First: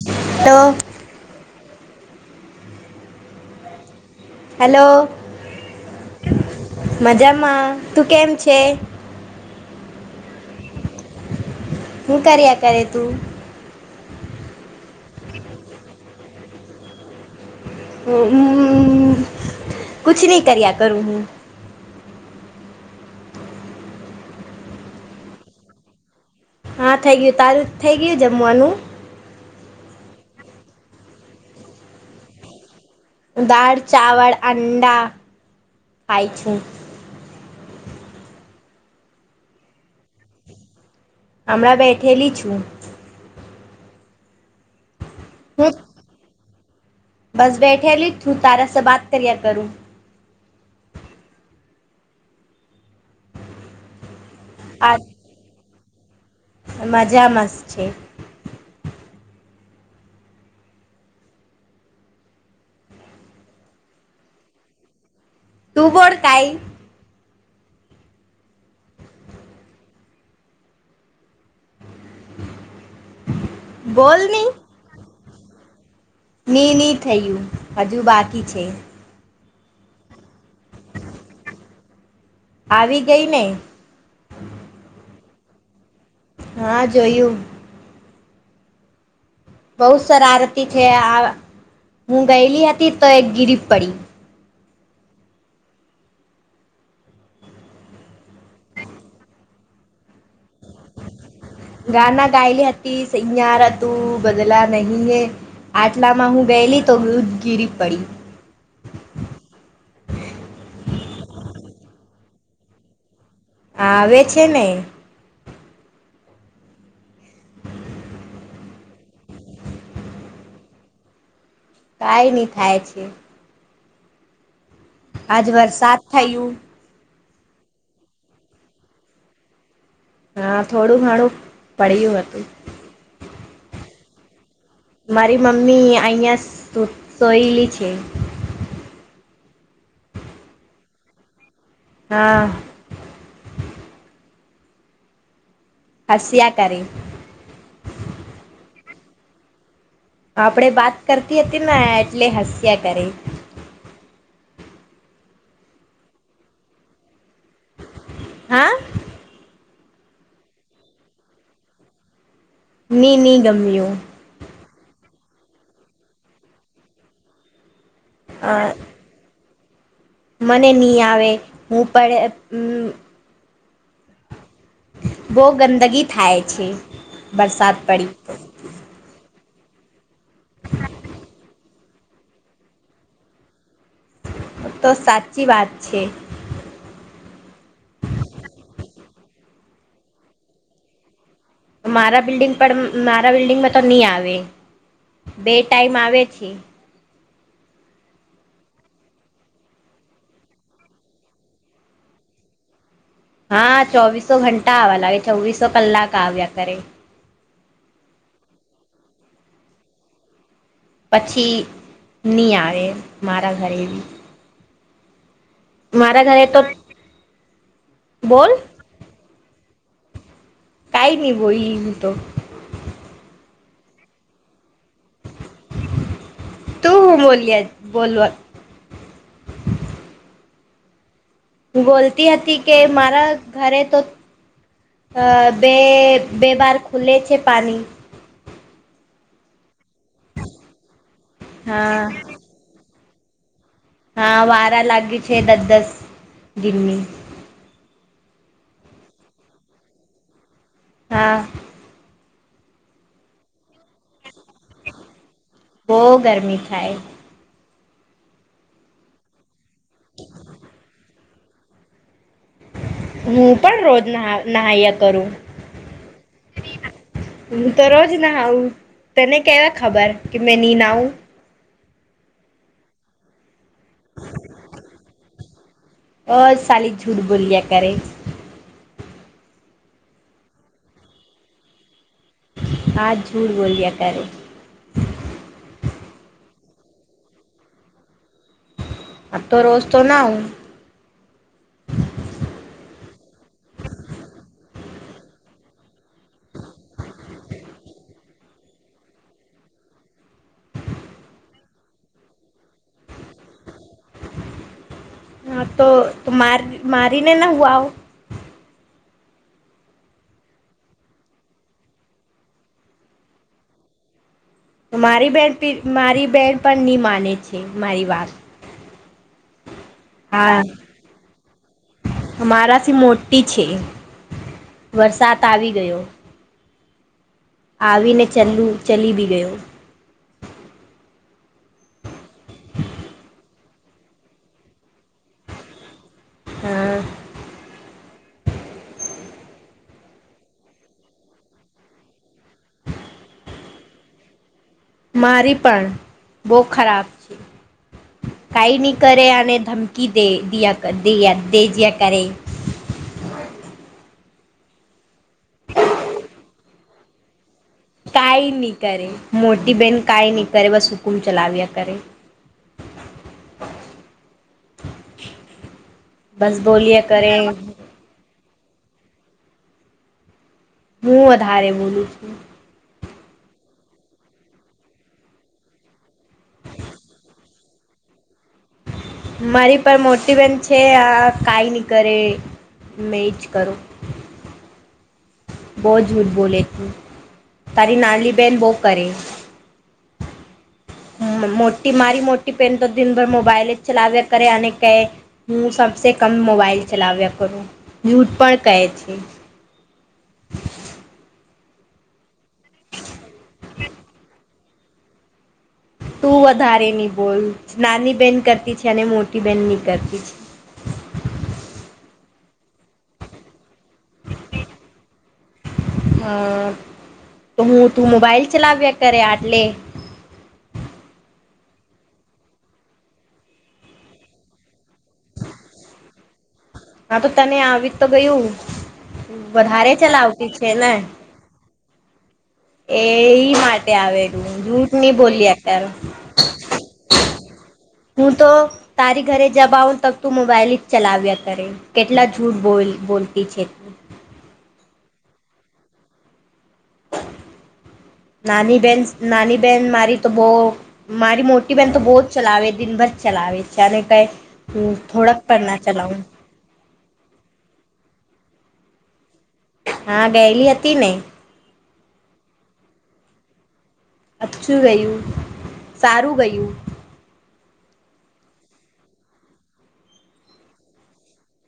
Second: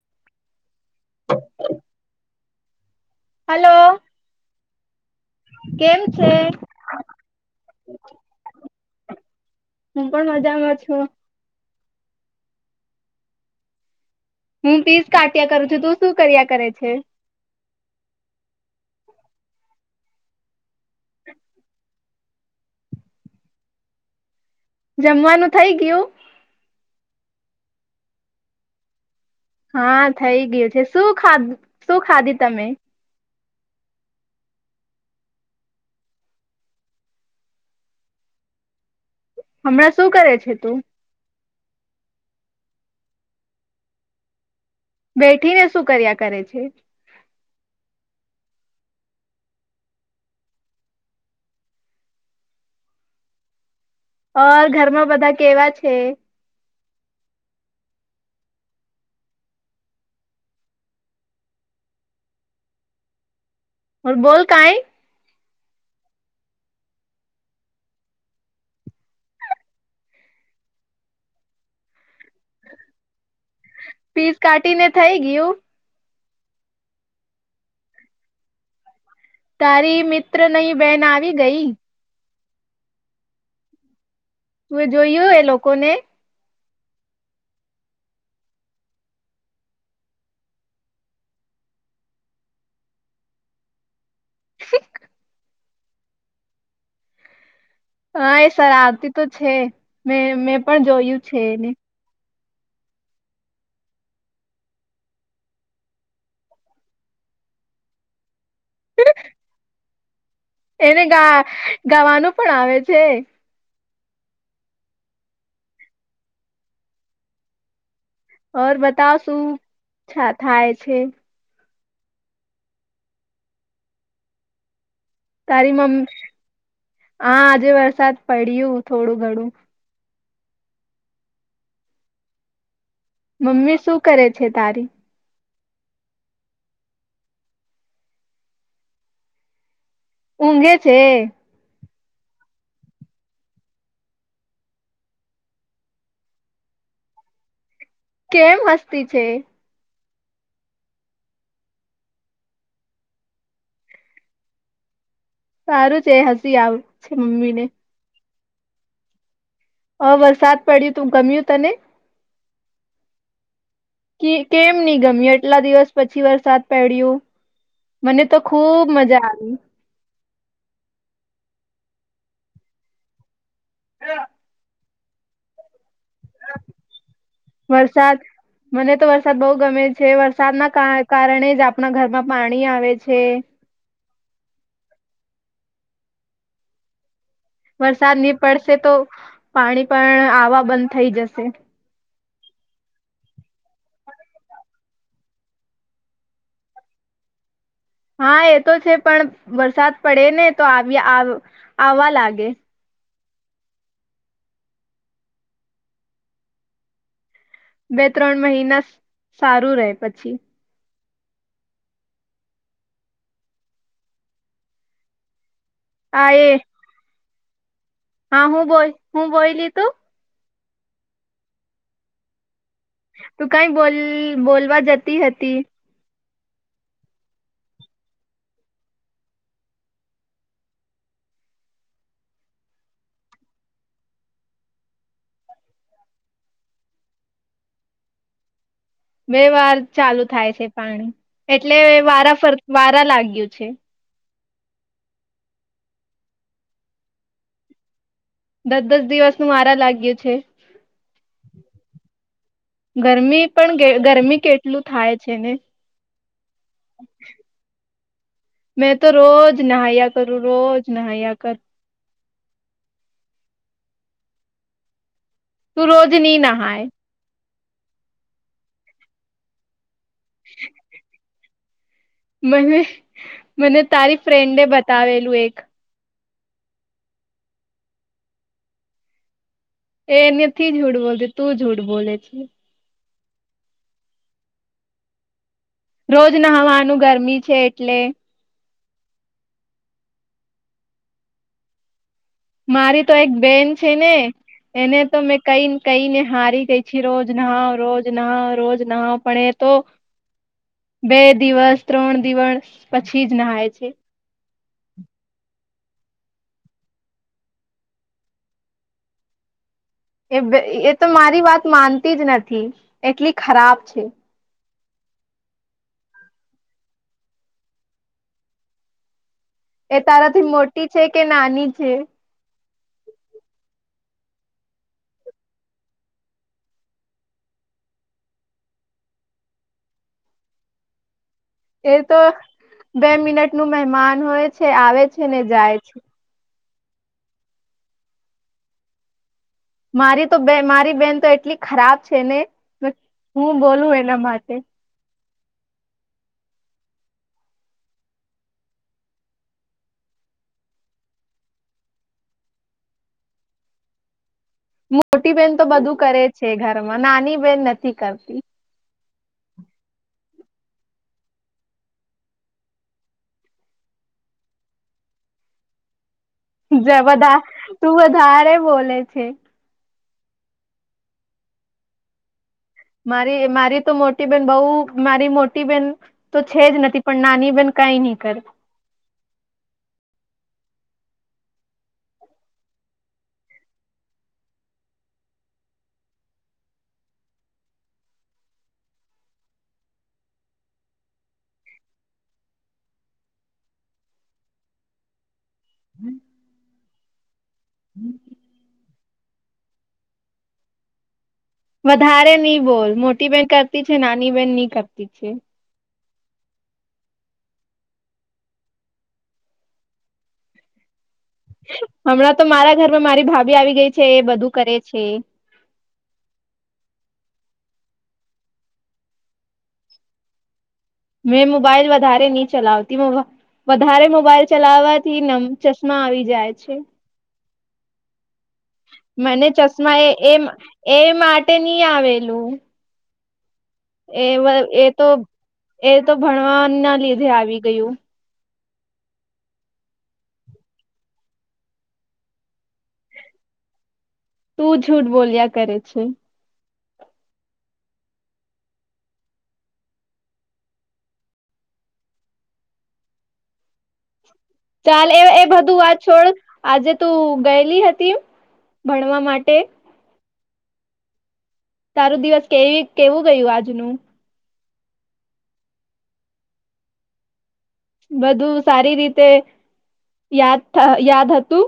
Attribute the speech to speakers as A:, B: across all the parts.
A: તો
B: હ hello
A: hello
B: કેમ છે
A: મજામાં તું કેમ છે.
B: હું પણ મજામાં છું.
A: હું કર્યા કરે તું.
B: હું પીસ કાટ્યા કરું છું તું શું કર્યા કરે છે.
A: હમ કછ નહી કર્યા કરું હું.
B: જમવાનું થઇ ગયું.
A: હા થઇ ગયું તારું થઇ ગયું જમવાનું.
B: હા થઈ ગયું છે શું ખા શું ખાધી તમે.
A: દાળ ચાવર અંડા ખાય છેું.
B: હમણાં શું કરે છે તું.
A: હણા બેઠેલી છું.
B: બેઠીને
A: હું
B: શું કર્યા કરે છે.
A: બસ બેઠે લિખ છું તારા સ બાત કર્યા કરું.
B: ઓર ઘરમાં બધા કેવા છે.
A: મજામાંસ્ છે.
B: હ બોલ કઈ.
A: તું બોડ કઈ. બોલ
B: પીસ
A: ની
B: કાઢીને થઈ ગયું.
A: ની નની થયું હજુ બાકી છે.
B: તારી મિત્ર નઈ બેન આવી ગઈ.
A: આવી ગઈ ને.
B: તું એ જોયું એ લોકોને.
A: હા જોયું. બહુ સરારતી છે આ હું ગયેલી હતી તો એક ગીરીફ પડી.
B: [unintelligible] હા એ સર આવતી તો છે મે મેં પણ જોયું છે એને.
A: ગાયલી હતી અયાર તું બદલા નહીિ હ આટલા માં હું ગયેલી તો ગિરિપડી
B: એને ગા ગાવાનું પણ આવે છે
A: આવે છે નહી
B: ઓર બતાવ શું છા થાય છે
A: કાઈ નહી ખાય છે આજ
B: તારી
A: વરસાદ
B: મમ્મી
A: થયું
B: હા આજે વરસાદ પડ્યું થોડું ઘણું
A: હા થોડું ઘણું પડ્યું હતું
B: મમ્મી શું કરે છે તારી
A: મારી મમ્મી અહિયાં સોયલી છે
B: ઊંઘે છે
A: હા હસ્યા કરી
B: કેમ હસ્તી છે
A: આપણેે વાત કરતી હતી ને એટલે હાસ્યા કર
B: સારું છે હસી આવ છે મમ્મી ને
A: હા
B: હ વરસાદ પડ્યું તું ગમ્યું તને
A: ની નની ગમ્યું
B: કેમ ગમી એટલા દિવસ પછી વરસાદ પડ્યું મને તો
A: અ
B: ખુબ મજા આવી
A: મને નહી આવે હું પણ
B: હા
A: બહુ ગંદગી થાય છે બરસાદ પડી
B: વરસાદ મને તો વરસાદ બહુ ગમે છે વરસાદના કારણે જ આપણા ઘરમાં પાણી આવે છે
A: તો સાચી વાત છે
B: વરસાદ ની પડશે તો પાણી પણ આવા બંધ થઈ જશે
A: મારા બિલ્ડિંગ પર મારા બિલ્ડિંગમાં તો નહી આવે બે ટાઈમ આવે છે
B: હા એ તો છે પણ વરસાદ પડે ને તો આવ આવવા લાગે
A: હા ચોવીસો ઘંટા આવવા લાગે ચોવીસો કલાક આવ્યા કરે
B: બે ત્રણ મહિના સારું રહે પછી
A: પછી નહી આવે મારા ઘરેની મારા
B: આ
A: ઘરે
B: એ
A: તો
B: હા હું બોલ હું બોયલી તું
A: કઈ ન બોઈ હું તો
B: તું કઈ બોલ બોલવા જતી હતી
A: તું હું બોલય બોલવા બોલતી હતી કે મારા ઘરે તો અ બે બે વાર ખુલે છે પાણી
B: બે વાર ચાલુ થાય છે પાણી એટલે
A: હા
B: વારા ફર વારા લાગ્યું છે
A: હા વારા લાગી છે દસ દસ દિલ્ની
B: દસ દસ દિવસ નું મારા લાગ્યું છે
A: હા
B: ગરમી પણ ગરમી કેટલું થાય છે ને
A: બહ ગરમી થાય
B: મેં તો રોજ નહયા કરું રોજ નહયા કર
A: હું પણ રોજ નાહયા કરું
B: તું રોજ નની નાય
A: હું તો રોજ ના તને કેવા ખબર કે મેં નિ ના આવું
B: મને મને તારી ફ્રેન્ડે બતાવેલું એક
A: અ સાલી બૂઠ બોલી્યા કરે
B: એ એનેથી જૂઠ બોલતી તું બૂઠ બોલે છે
A: આજ બૂઠ બોલ્યા કરે
B: રોજ નહવાનું ગરમી છે એટલે
A: આ તો રોજ તો ના હું
B: મારી તો એક બેન છે ને એને તો મેં કઈ કઈને હારી ગઈ છે રોજ નાહાવ રોજ નાહ રોજ નાહાવ પણ એ તો બે દિવસ ત્રણ દિવસ પછી જ નાહાય છે
A: હા તો ત મા મારીને ના હવા આવ
B: એ એ તો મારી વાત માનતી જ નથી એટલી ખરાબ છે
A: મારી બેન મારી બેહેન પણ ન માને છે મારી વાત
B: એ તારાથી
A: હા
B: મોટી છે કે નાની છે
A: મારાથી મોટી છે વરસાદ આવી ગયો આવીને ચલું ચલી બી ગયો
B: એ તો બે મિનટ નું મહેમાન હોય છે આવે છે ને જાય છે
A: હા
B: મારી તો બે મારી બેન તો એટલી ખરાબ છે ને બસ હું બોલું એના માટે
A: મારી પણ બહુ ખરાબ છે કઈ નહી કરે અને ધમકી દે દ દ દેજયા કરે
B: [inaudible] મોટી બેન તો બધું કરે છે ઘરમાં નાની બેન નથી કરતી
A: કાંઇ ની કરે મોટી બેહેન કાઈ નહી કરે બસ હુકુમ ચલાવ્યા કરે
B: [inaudible]
A: બસ બોલ્યા કરે
B: બધા
A: હું
B: તું વધારે બોલે છે
A: હું વધારે બોલું છું
B: મારી મારી તો મોટી બેન બહ મારી મોટી બેન તો છે જ નથી પણ નાની બેન કઈ નહી કર
A: મારી પર મોટી બેન છે આ કઈ નઈ કરે મેચ કરો
B: [inaudible]
A: બહું જૂઠ બોલે તું તારી નાલીબેન બો કરે મોટી મારી મોટી પેન તો દિનભર મોબાઈલ જ ચલાવ્યા કરે અને કહે હું સબસે કમ મોબાઈલ ચલાવેે કરું યુથ પણ ક [inaudible]
B: વધારે નહી બોલ મોટી બેન કરતી છે નાની બેન નહી કરતી છે
A: તું વધારે ની બોલ નાની બેહેન કરતી છે અને મોટી બેહેન ની કરતી છે
B: [inaudible] હમણાં તો મારા ઘરમાં મારી ભાભી આવી ગઈ છે એ બધું કરે છે
A: હમ તો હું તું મોબાઈલ ચલાવ્યા કરે આટલે
B: મેં મોબાઈલ વધારે નહી ચલાવતી વધારે મોબાઈલ ચલાવવાથી નમ ચશ્મા આવી જાય છે
A: હા તો તને આવી તો ગયું
B: મને
A: વધારે
B: ચશ્મા એ એ
A: ચલાવતી છે ને
B: એ માટે નહી આવેલું
A: એ માટે
B: એ
A: આવેલું
B: એ
A: જૂઠ
B: તો
A: ની બોલી અત્યારે
B: એ તો ભણવા ના લીધે આવી ગયું
A: હું તો તારી ઘરે જબ આવ ત તું મોબાઈલ જ ચલાવ્યા કરે કેટલા જૂઠ બોલ બોલતી છેત
B: તું જૂઠ બોલ્યા કરે છે
A: નાની બહેન નાની બહેન મારી તો બહ મારી મોટી બહેન તો બહુ જ ચલાવે દિનભર ચલાવે [unintelligible]
B: ચાલ એ
A: થોડાક
B: એ
A: પણ
B: બધું
A: ના
B: વાત
A: ચલાવું
B: છોડ આજે તું ગયેલી હતી ભણવા માટે
A: હા ગયેલી હતી ને
B: તારું દિવસ કેવી કેવું ગયું આજનું.
A: અછું ગયું સારું ગયું.
B: બધું સારી રીતે યાદ યાદ હતું.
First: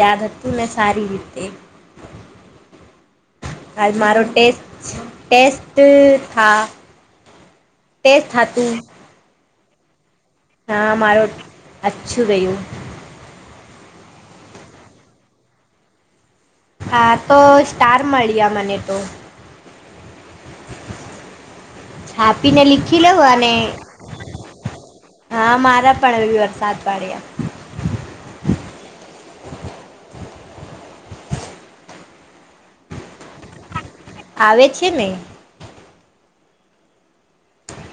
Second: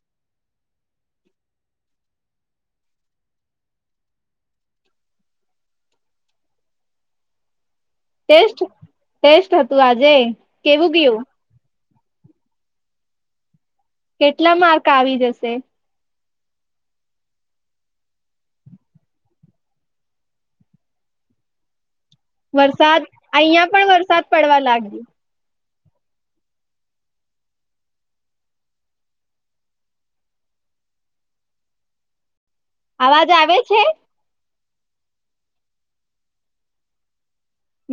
A: યાદ હત્તું ને સાારી રીતે આજ મારો ટેસ્ટ ટેસ્ટસ્ટ થા
B: ટેસ્ટ ટેસ્ટ હતું આજે? કેવું
A: હા
B: ગયું
A: મારું અ્છું ગયું.
B: કેટલા માર્ક આવી જશે
A: હા તો સ્ટાર મળી્યા મને તો
B: [inaudible]
A: છાપીને લીખી
B: વરસાદ
A: લઉં અને
B: અહીંયા પણ વરસાદ પડવા લાગ્યું.
A: હા મારા વરસાદ પડ્યા
B: અવાજ આવે છે
A: આવે છે ને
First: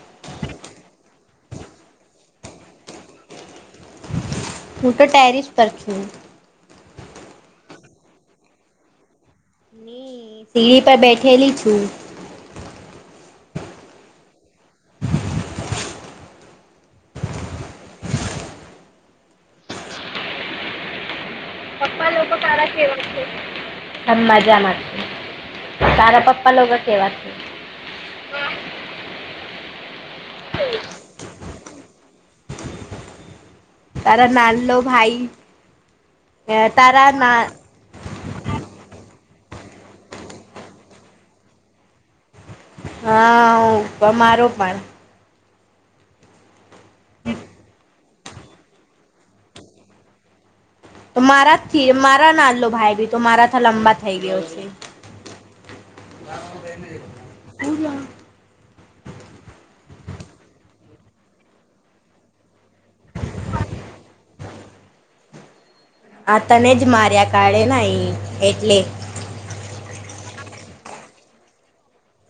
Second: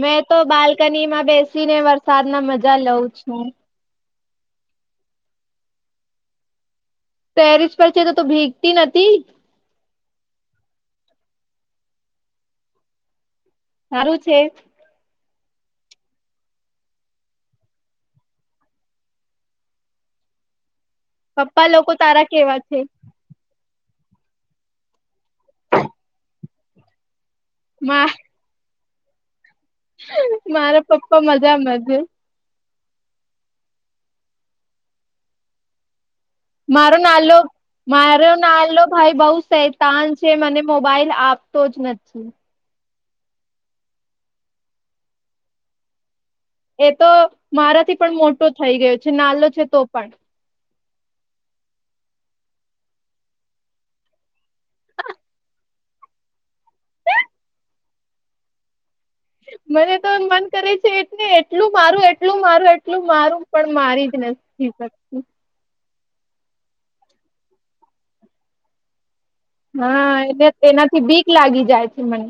B: મેં તો બાલ્કની માં બેસી ને વરસાદ ના મજા લઉં છું
A: હું તો ટેરિસ પર કુમ
B: પેરિસ પર છે તો તો ભીગતી નથી
A: સીડી પર બેઠેલી છું
B: સારું છે પપ્પા લોકો તારા કેવા છે
A: મ મજામાં. તારા પપ્પા લોકો કેવા છે?
B: વાહ મારા પપ્પા મજામાંજ
A: તારા નાનલો ભાઈ
B: મારો
A: તારા
B: નાલો
A: ના
B: મારો નાલો ભાઈ બઉ સે તાન છે મને મોબાઈલ આપતો જ નથી.
A: હા અમારો પણ
B: એ તો મારાથી પણ મોટો થઈ ગયો છે નાલો છે તો પણ
A: તો મારાથી મારા નાડલો ભાઈ ભી તો મારા ત લંબા થઈ ગયો છે ના [unintelligible]
B: મને તો મન કરે છે એટ એટલું મારું એટલું મારું એટલું મારું પણ મારી જ નથી શકતું
A: આ તને જ માર્યા કાઢે ન એટલે
B: હા એને એનાથી બીક લાગી જાય છે મને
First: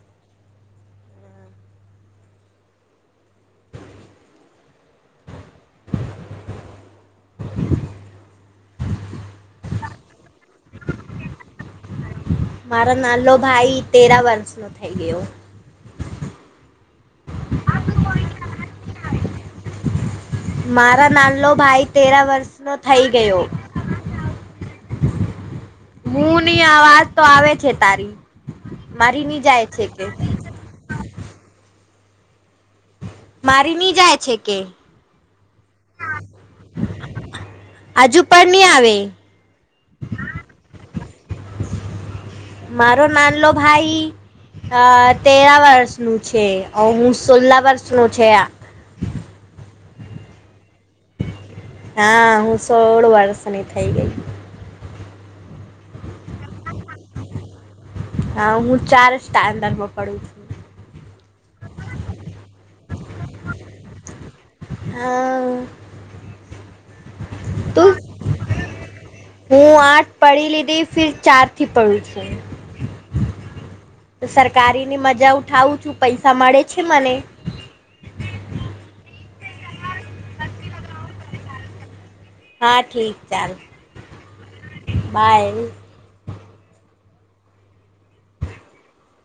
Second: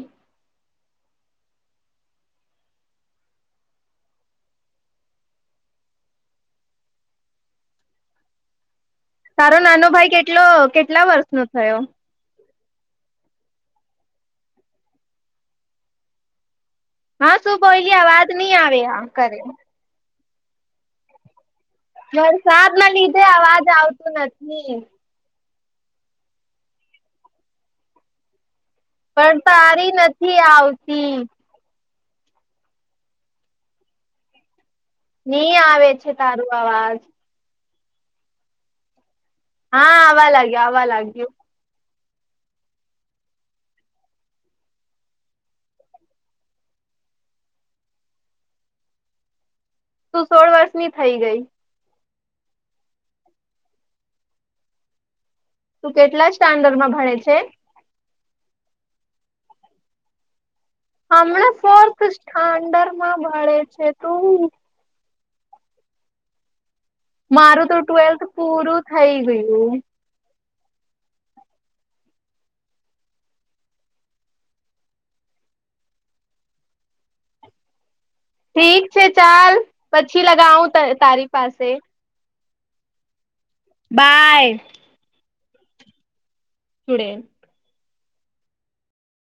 B: તારો નાનો ભાઈ કેટલો કેટલા વર્ષ નો થયો
A: મારો નાલો ભાઈ તેરા વર્ષ ન થઈ ગયો
B: હા શુંભોલી આવાજ નહી આવે આ કરે
A: મારા ના લો ભાઈ તેરા વર્ષ
B: વરસાદ
A: નો
B: ના
A: થઈ
B: લીધે
A: ગયો.
B: અવાજ આવતું નથી
A: હું ની આવાજ તો આવે છે તારી મારી
B: પણ
A: ની જાય છે
B: તારી
A: કે
B: નથી આવતી
A: મારી નહી જાય છે કે
B: ની આવે છે તારું અવાજ
A: હજુ પણ નહી આવે
B: હા આવવા લાગ્યા આવવા લાગ્યું
A: મારો નાનલો ભાઈ અ તેરા વર્ષનુંું છે હું સોલા વર્ષનું છે.
B: તું સોળ વર્ષની થઈ ગઈ.
A: હા હું સોળ વર્ષની થઈ ગઈ.
B: તું કેટલા સ્ટાન્ડર્ડમાં ભણે છે.
A: હા હું ચાર સ્ટાન્ડમાં પડું છું.
B: હમણાં ફોર્થડરમાં મળે છે ત.
A: હા.
B: મારું તો
A: તું
B: ટ્વેલ્થ પૂરું. થઈ ગયું
A: હું આઠ પડી લીધી ફિર ચાર થી પડું છું. સરકારી ની મજા ઉઠાવું છું પૈસા મળે છે મને.
B: ઠીક છે ચાલ પછી લગાવું તારી પાસે.
A: હા ઠીક ચાલ.
B: બાય.
A: બર.
B: સુુડે